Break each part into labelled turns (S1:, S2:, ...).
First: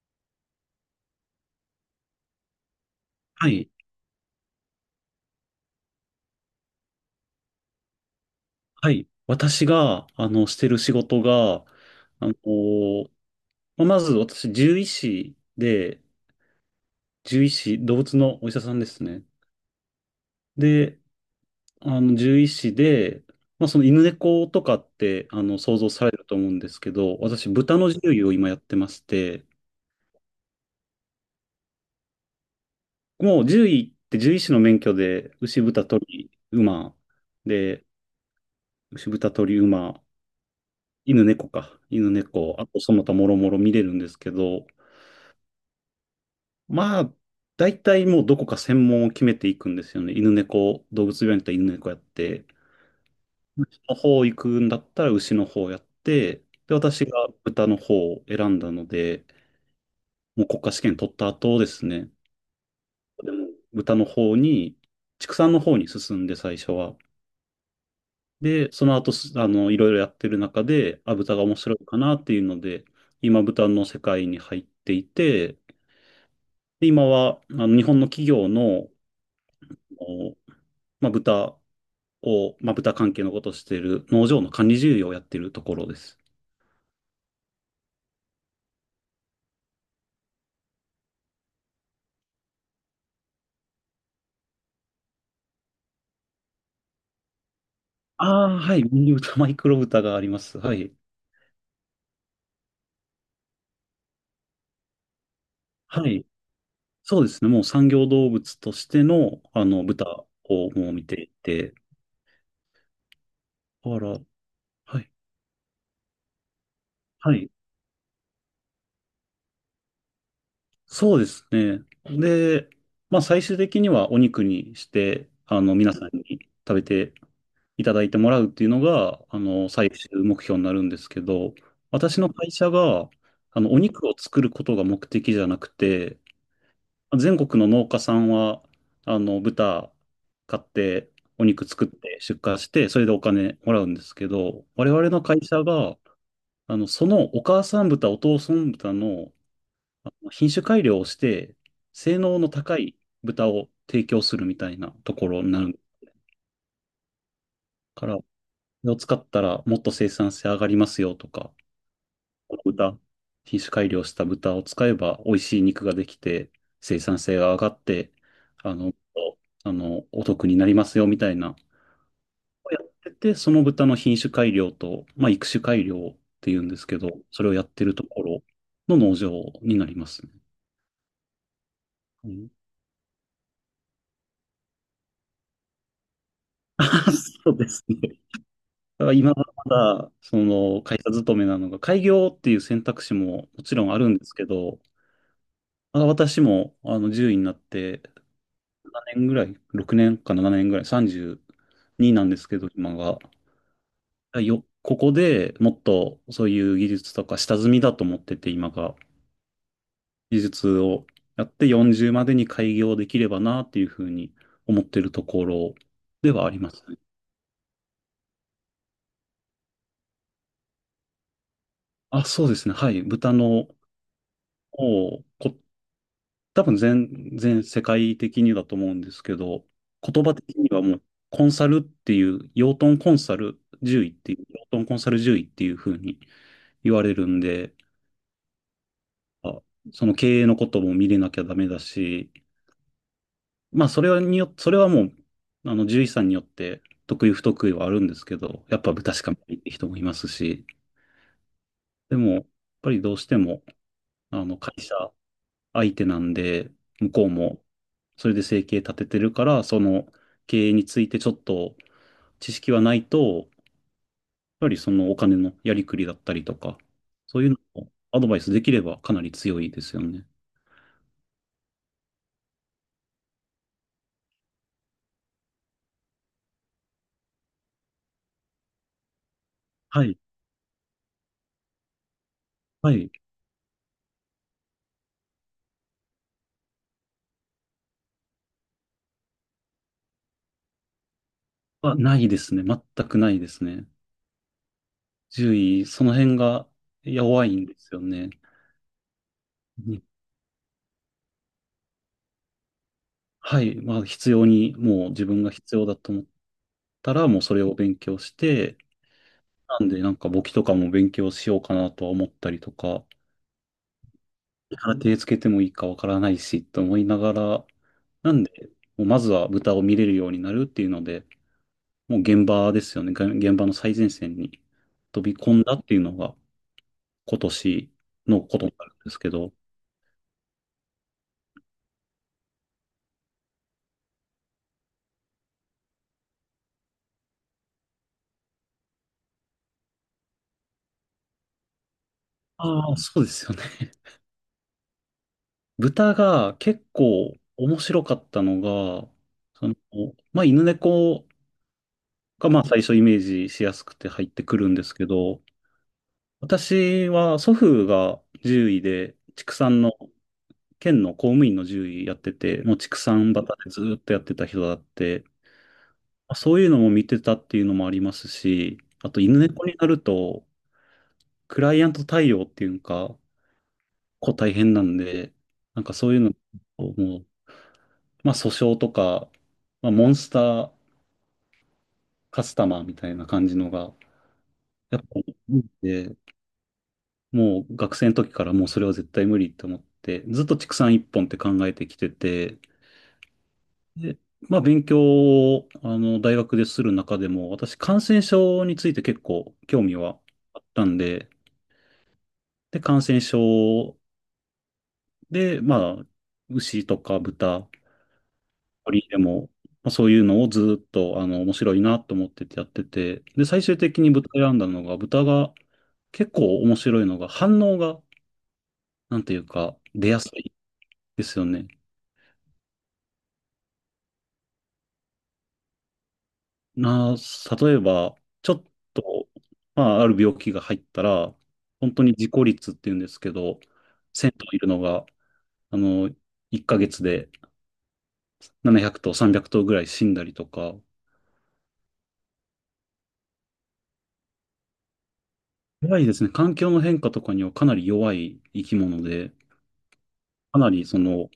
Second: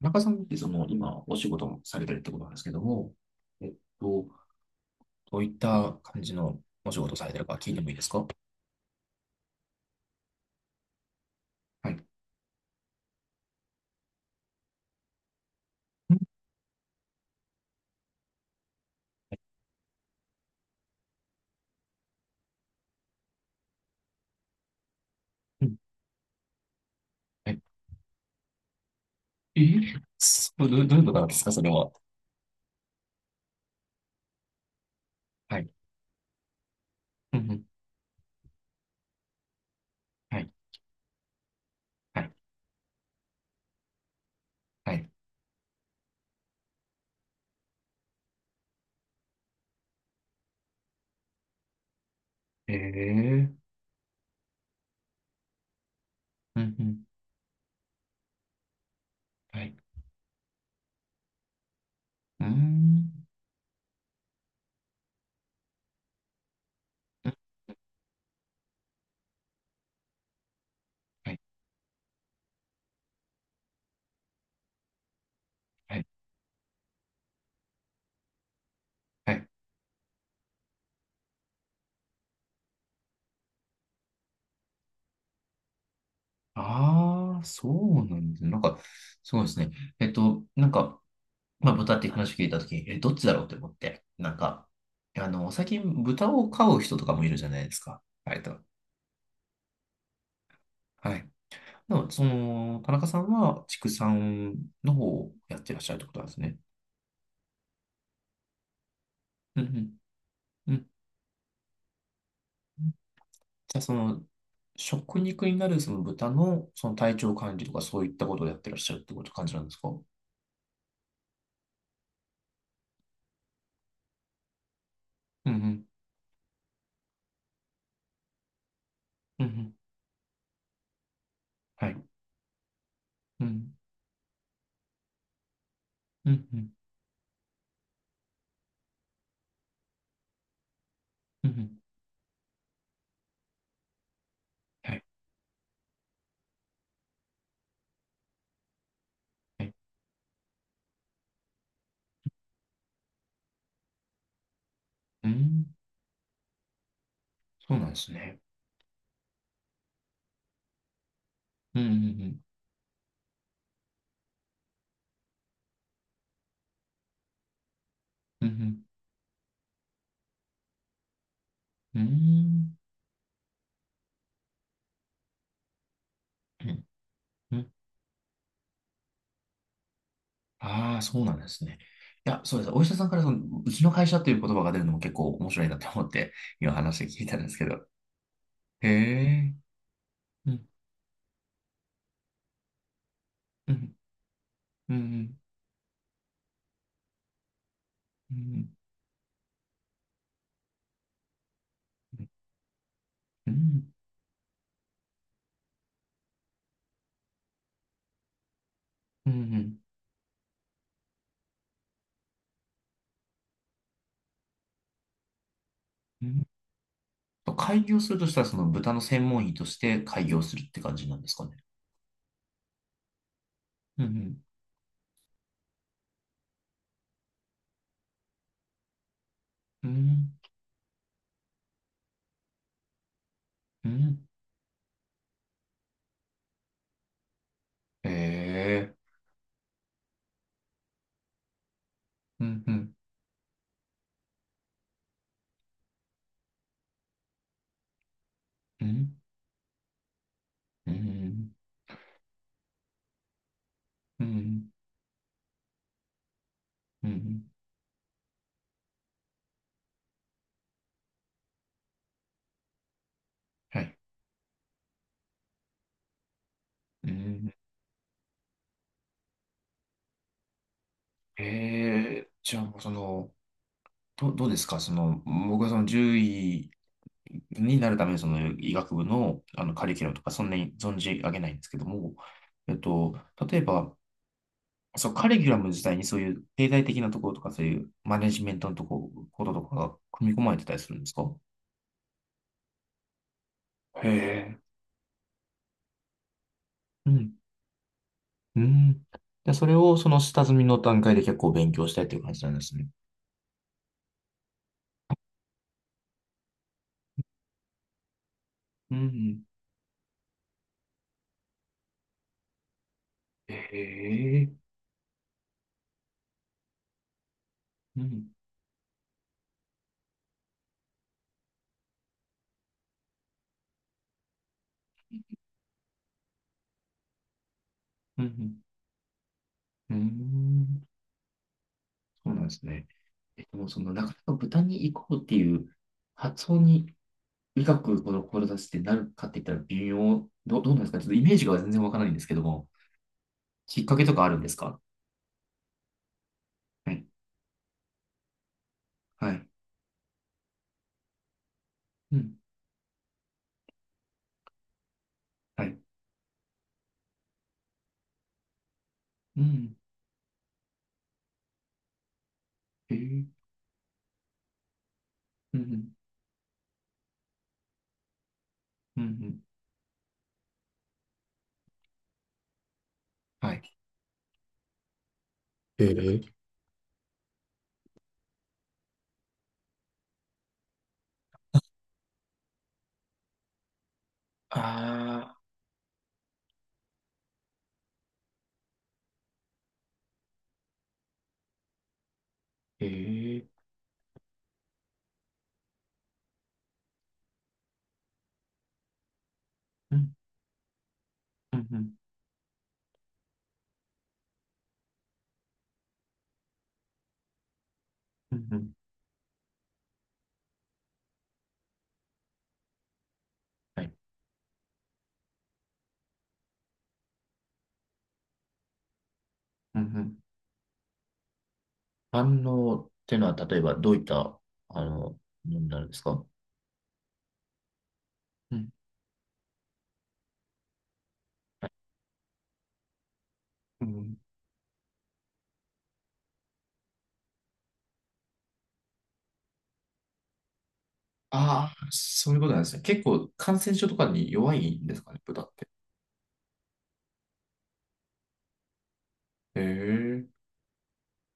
S1: 中さんってその今お仕事もされてるってことなんですけども、
S2: は
S1: え
S2: い。
S1: っと、どういった感じのお仕事をされてるか聞いてもいいですか？
S2: はい。私が、してる仕事が、
S1: はい。う
S2: あの、まあまず私、獣医師で、
S1: ん
S2: 獣医師、動物のお医者さんですね。で、獣医師で、まあ、その犬猫とかって、
S1: うん。
S2: 想像されると思うんですけど、私、
S1: はい。
S2: 豚の獣医を今やってまして、
S1: え、そう、どういうことなんですか、それは。
S2: もう獣医って獣医師の免許で、
S1: は
S2: 牛、
S1: い。
S2: 豚、鳥、馬、
S1: うんうん。
S2: で、牛、豚、鳥、馬、
S1: はい。
S2: 犬、猫か。犬、
S1: はい。
S2: 猫、あとその他もろもろ見れるんですけど、
S1: はい。
S2: まあ、大体もうどこか専門を決めていくんですよね。犬猫、動物病院だったら犬猫やって、
S1: ええ。
S2: 牛の方行くんだったら牛の方やって、
S1: う
S2: で、
S1: んうん。
S2: 私が豚の方を選んだので、
S1: はい。
S2: もう国家試験取った後ですね、
S1: うーん。
S2: 豚の方に、畜産の方に進んで最初は。
S1: うん。
S2: で、その後す、いろいろやってる中で、あ、
S1: は
S2: 豚
S1: い。
S2: が面白いかなっていうので、今豚の世界に入っていて、
S1: はい。
S2: で今は、日本の企業の、
S1: はい。
S2: おまあ、豚を、まあ、豚関係のことをしている農場の管理事業をやっているところです。
S1: ああ、そうなんですね。なんか、そうですね。なんか、まあ、豚っていう話を聞いたときに、え、どっちだろうって思って、なんか、最近豚を飼う人とかもいるじゃないですか。
S2: あ
S1: 割と。
S2: あ、はい。ミニ豚、マイクロ豚があります。はい。
S1: はい。でも、その、田中さんは畜産の方をやってらっしゃるって
S2: は
S1: ことな
S2: い。
S1: んですね。
S2: そうですね。もう産業動物としての、
S1: うん
S2: 豚を
S1: うん。う
S2: も
S1: ん。
S2: う見ていて。
S1: じゃあ、そ
S2: あら、
S1: の、
S2: はい。
S1: 食肉になるその豚のその体
S2: は
S1: 調
S2: い。
S1: 管理とかそういったことをやってらっしゃるってこと感じなんですか？うん。
S2: そうですね。で、まあ、最終的にはお肉にして、
S1: うん。
S2: 皆さんに食べていただいてもらうっていうのが、
S1: うんうん。
S2: 最終目標になるんですけど、
S1: はい。
S2: 私の会社が、
S1: うん。
S2: お肉を作ることが目的じゃなくて、
S1: うんうん。
S2: 全国の農家さんは、豚買って、お
S1: うんう
S2: 肉
S1: ん。
S2: 作って出荷して、それでお金もらうんですけど、我
S1: はい。
S2: 々の会社が、そのお母さん豚、お父さん豚の
S1: はい。
S2: 品種改良をして、性能の高い豚を提供するみたいなと
S1: う
S2: ころにな
S1: ん。
S2: る
S1: そうなんで
S2: か
S1: す
S2: ら、そ
S1: ね。
S2: れを使ったらもっと生産性上がりますよとか、
S1: うんうん。
S2: 豚、品種改良した豚を使えば美味しい肉ができて、生産性が上がって、
S1: うん。う
S2: あ
S1: ん
S2: の、お得になりますよみたいな、
S1: うん。
S2: やってて、その豚の品種改良と、まあ、育種改良っていう
S1: う
S2: んです
S1: ん。
S2: けど、それをやっ
S1: ん。
S2: てるところの農場になりますね。
S1: ああー、そうなんですね。
S2: う
S1: いや、
S2: ん
S1: そうです。お医者さんからその、うちの会社という言葉が出るのも結構面白いなって思って、今話を聞いたん で
S2: そ
S1: す
S2: う
S1: け
S2: で
S1: ど。
S2: すね。
S1: へ
S2: だから今は
S1: え。
S2: まだ、そ
S1: うん、
S2: の会社勤めなのが、開業っていう選択肢もも
S1: う
S2: ちろん
S1: ん、
S2: あるんですけど、
S1: うん、
S2: まあ私もあの獣医になって、
S1: うん、
S2: 年ぐらい、6年か7年ぐらい、32
S1: う
S2: なんですけど、今が。
S1: ん、
S2: ここでもっとそういう技術とか下積みだと思ってて、今が。
S1: うん、
S2: 技術をやって40までに開業できればなっていうふうに思ってるところ
S1: う
S2: では
S1: ん。
S2: ありますね。
S1: と開業するとしたら、その豚の専門医として開業するって感じなんですかね。
S2: あ、そうですね。はい。豚の
S1: うん、
S2: をこ多分全世界的にだと思うんですけど、
S1: う
S2: 言
S1: ん、
S2: 葉的にはもうコンサルっていう、養豚コンサル
S1: う
S2: 獣医っ
S1: ん。
S2: ていう、養豚コンサル獣医っていう風に言われるんで、
S1: へえ。
S2: あその経営のことも見れなきゃダメだし、
S1: うん、うん、
S2: まあそれはもう、あの獣医さんによって得意不得意はあるんですけど、やっ
S1: う
S2: ぱ豚
S1: ん、
S2: しか見ないって人もいますし、
S1: うん、
S2: でも、やっぱりどうしても、
S1: うん、う
S2: あの
S1: ん。
S2: 会社相手なんで、
S1: う
S2: 向こう
S1: ん。
S2: もそれで生計立ててるから、その経営についてちょっと知識はないと、やっ
S1: はい。
S2: ぱりそのお金のやりくりだったりとか、
S1: う
S2: そういう
S1: ん。
S2: のをアドバイスできればかなり強いですよね。
S1: へえ、じゃあもうその、どうですかその、僕はその獣医になるためにその医学部の、あのカリキ
S2: は
S1: ュラム
S2: い。
S1: とかそんなに存じ上げないんですけども、えっ
S2: はい。
S1: と、例えば、そう、カリキュラム自体にそういう経済的なところとかそういうマネジメントのこととかが組み込まれてたりするんですか？
S2: ないですね。全くないですね。
S1: へえ。
S2: 獣医、その辺が
S1: うん。
S2: 弱いんですよね。
S1: うん。で、それを
S2: に
S1: その下積みの段階で結構勉強したいという感じなんですね。
S2: はい。まあ、必要に、もう自分が必要だと思ったら、もうそれを勉強して、
S1: うん。
S2: なんで、なんか簿記とかも勉強しようかなとは思ったりとか、
S1: へえ。
S2: から手つけてもいいかわからないし、と思いながら、
S1: うん。
S2: なんで、もうまずは豚を見れるようになるっていうので、もう現場ですよね。が現場の最前線に飛び込んだっていうのが今年
S1: う
S2: のこ
S1: ん。
S2: とになるんですけど、
S1: うん。うん。そうなんですね。もうその、なかなか豚に行こうっていう発想に医学ほど志してなるかって言ったら微妙、どうなんですかちょっとイメージが全然わからないんですけども、
S2: ああ、そうですよね。
S1: きっかけと かあるんですか？
S2: 豚が結
S1: はい。
S2: 構面白かったのが、
S1: はい。
S2: その、まあ、犬猫
S1: うん。
S2: がまあ最初イメージしやすくて入ってくるんですけど、
S1: はい。
S2: 私は祖父が獣医で
S1: う
S2: 畜
S1: ん。
S2: 産の県の公務員の獣医やってて、もう
S1: え
S2: 畜
S1: ー。
S2: 産畑でずーっとやってた人だって、
S1: うん。
S2: まあそういうのも見てたっていうのもありますし、
S1: うん。う
S2: あと犬
S1: ん。
S2: 猫になると、クライアント対応っていうか、
S1: はい。
S2: 大変なんで、なん
S1: え
S2: かそ
S1: ー。
S2: ういうのをもう、まあ訴訟とか、まあモンスターカスタマーみたいな感じのが、やっぱ
S1: ああ、
S2: りで、もう学生の時からもうそれは絶対無理って思って、ずっと畜産一本って考えてきてて、
S1: ええ。
S2: で、まあ、勉強を、大学でする中でも、私、感染症について結構興味
S1: うん。
S2: はあったんで、
S1: うん。うん。
S2: で、感染症で、まあ、牛とか豚、
S1: うんうん。
S2: 鳥でも、まあ、そういうのをずっと、面白いなと思っててやってて、で、最終
S1: はい。
S2: 的に豚選んだのが、豚が結構面白いのが、反応が、なんていうか、
S1: うん。う
S2: 出
S1: ん。
S2: やすいですよね。
S1: 反応ってのは、例えばどういった、ものになるんですか？
S2: な、例えば、ちょ
S1: う
S2: っ
S1: ん。
S2: と、まあ、ある病気が入ったら、
S1: はい。
S2: 本当に自己率っていうんですけど、1000頭いるのが、あの、1ヶ月で700頭、300頭ぐらい死んだりとか、
S1: ああ、そういうことなんですね。結構感染症とかに弱いんですかね、豚って。
S2: 怖いですね。環境の変化とかにはかなり弱い生き物で、
S1: へえ。
S2: かなり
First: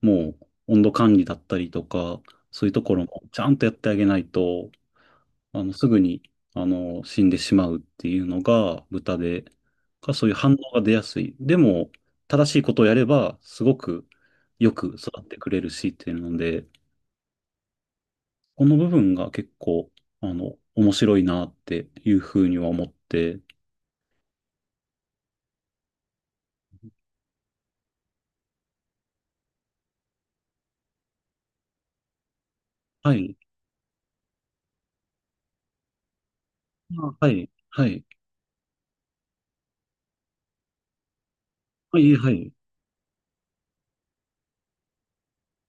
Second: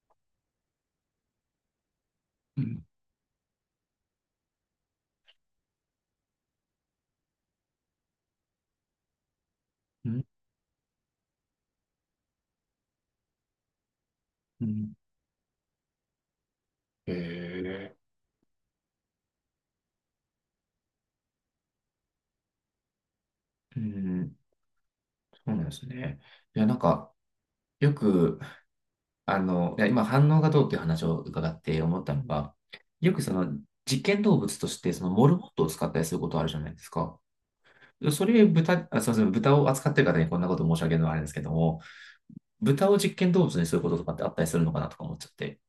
S2: もう温度管理だったりとか、
S1: う
S2: そういうと
S1: ん。
S2: ころもちゃんとやってあげないと、すぐに、死んでしまうっていうのが豚で、
S1: うん。
S2: そういう反応が出やすい。でも、正しいことをやれば、すごく
S1: う
S2: よ
S1: ん。
S2: く育ってくれるしっていうので、
S1: へえ。
S2: この部分が結構、面白いなっていうふうには思って、
S1: うん。そうなんですね。いや、なんか、よく、いや、今反応がどうっていう話を伺って思ったのが、よ
S2: は
S1: くそ
S2: い、
S1: の実験動物としてそのモルモットを使ったりすることあるじゃないです
S2: あ
S1: か。
S2: はい、はい、
S1: それ豚、あ、すみません、豚を扱ってる方にこんなこと申し上げるのはあれですけども、
S2: はい、はい。
S1: 豚を実験動物にすることとかってあったりするのかなとか思っちゃって。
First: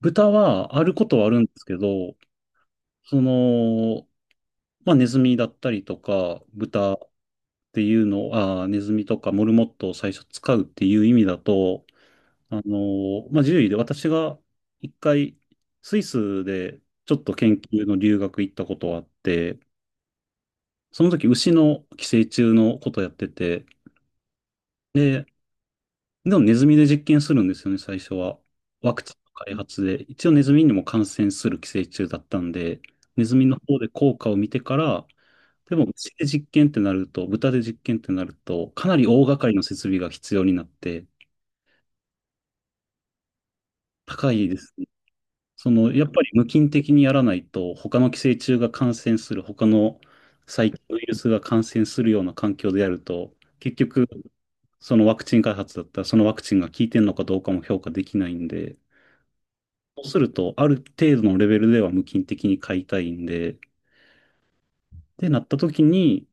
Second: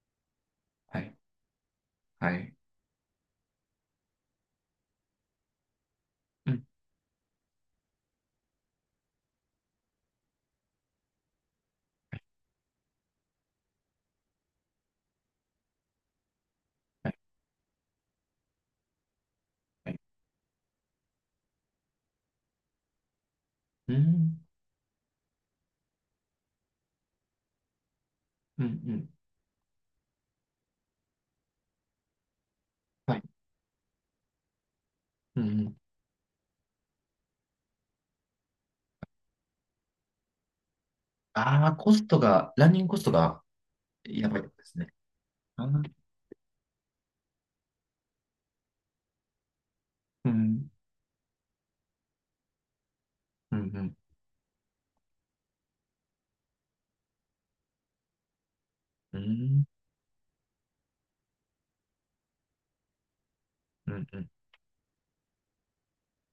S2: 豚はある
S1: は
S2: こ
S1: い。
S2: とはあるんですけど、
S1: はい。
S2: その、まあ、ネズミだったりとか、
S1: うん。
S2: 豚っていうのを、ネズミとかモルモットを最初使うっていう意味だと、
S1: はい。
S2: まあ、獣医で私が一回、スイスで
S1: は
S2: ちょ
S1: い。
S2: っと研究の留学行ったことがあって、
S1: はい。
S2: その時牛の寄生虫のことやってて、
S1: うん。
S2: で、でもネズミで実験するんですよね、最初は。
S1: うん、う
S2: ワク
S1: ん。
S2: チンの開発で。一応ネズミにも感染する寄生虫だったんで、
S1: はい。
S2: ネズミの方で効果を見てから、
S1: うん、うん。
S2: でも、牛で実験ってなると、豚で実験ってなると、かなり大掛かりの設備が必要になって、
S1: ああ、コストが、ランニングコストがや
S2: 高
S1: ばいって
S2: い
S1: こ
S2: で
S1: とで
S2: す
S1: す
S2: ね。
S1: ね。あー。
S2: やっぱり無菌的にやらないと、他の寄生虫が感染する、他の
S1: うん、
S2: 細菌ウイルスが感染するような環境でやると、
S1: うん、
S2: 結
S1: うん、
S2: 局、そのワクチン開発だったら、そのワクチンが効いてるのかどうかも評価できないんで、
S1: うん、うん、
S2: そうすると、ある程度のレベルでは無菌的に飼いたいんで、
S1: うん、うん、
S2: で、なった時に、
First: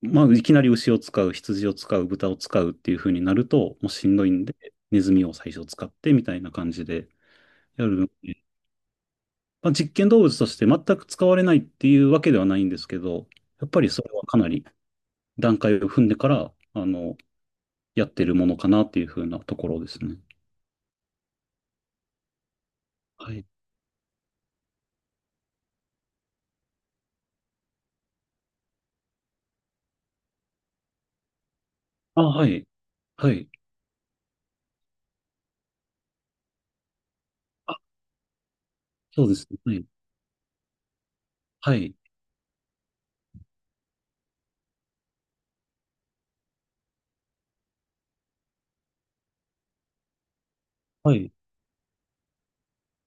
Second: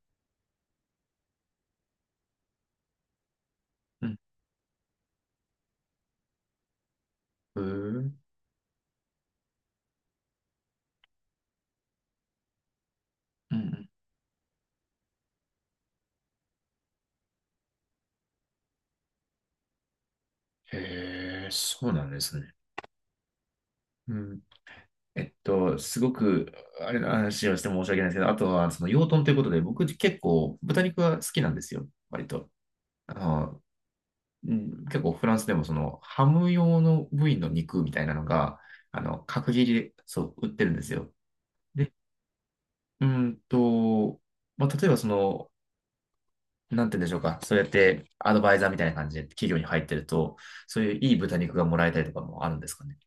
S2: まあ、いきなり牛を使う、羊を使う、豚を使うっていう風になると、もうしんどいんで、ネズミを最初使ってみたいな感じで
S1: う
S2: やるの
S1: ん。
S2: で、まあ、実験動物として全く使われないっていうわけではないんですけど、
S1: う
S2: やっぱ
S1: ん。
S2: りそれはかなり段階を踏んでから、やってるものかなっていう風なところですね。
S1: へえ、そうなんですね。
S2: はい。
S1: うん。すごく、あれの話をして申し訳ないですけど、あとは、その養豚ということで、僕結構豚肉は好きなんですよ、
S2: あ、
S1: 割
S2: は
S1: と。
S2: い。
S1: あ
S2: はい。
S1: の、うん、結構フランスでもそのハム用の部位の肉みたいなのが、
S2: そうです
S1: 角切り
S2: ね。
S1: で、そう、売ってるんですよ。
S2: はい。は
S1: で、
S2: い。
S1: うーんと、まあ、例えばその、なんて言うんでしょうか。そうやってアドバイザーみたいな感じで企業に入ってると、そういうい
S2: は
S1: い
S2: い
S1: 豚肉がもらえたりとかもあるんですかね。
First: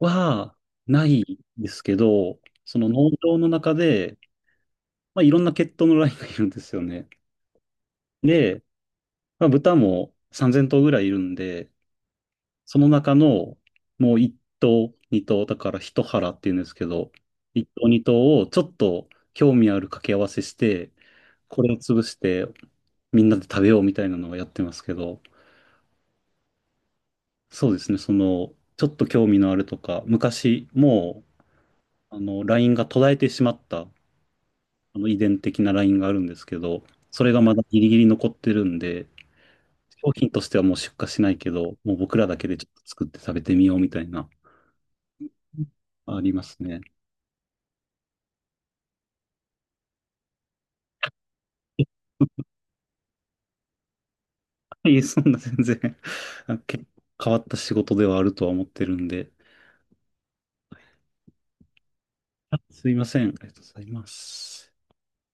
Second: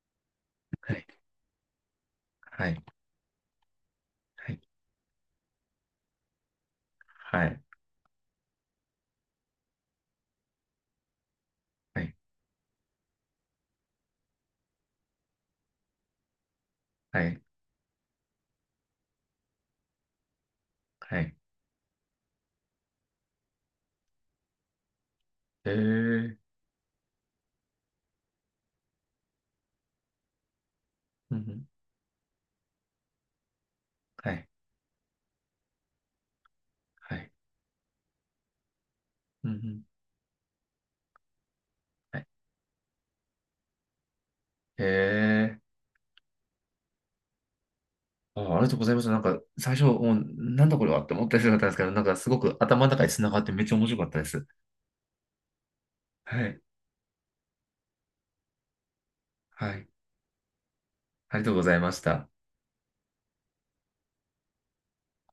S2: は、
S1: はい。
S2: ないですけど、
S1: はい。
S2: その農場の中で、
S1: はい。
S2: まあ、いろんな血統のラインがいるんですよね。
S1: はい。
S2: で、まあ、豚も3000頭ぐらいいるんで、
S1: はい。
S2: その中のもう一頭、二頭、だから一腹っていうんですけど、
S1: はい。
S2: 一頭、二頭をちょっと興味ある掛け合わせして、
S1: はい。
S2: これを潰してみんなで食べようみたいなのをやってますけど、
S1: へえ。
S2: そうですね、ちょっと興味のあるとか、昔も
S1: うんうん。
S2: う、ラインが途絶えてしまった、あ
S1: はい。
S2: の遺伝的なラインがあるんですけど、
S1: は
S2: そ
S1: い。
S2: れがまだギリギリ残ってるんで、
S1: うんうん。
S2: 商品としてはもう出荷しないけど、もう僕
S1: はい。
S2: らだけでちょっと作って食べてみようみたいな
S1: へえ。
S2: ありますね。
S1: あ、ありがとうございました。なんか、最初、もう、なんだこれはって思ったりするったんですけど、な んか、すごく頭の中に繋がってめっちゃ面白かったです。
S2: いえ、そんな全然
S1: は
S2: あ
S1: い。
S2: 結構変わった仕事ではあるとは思ってるんで。
S1: はい。ありがとうございました。
S2: あすいません。ありがとうございます。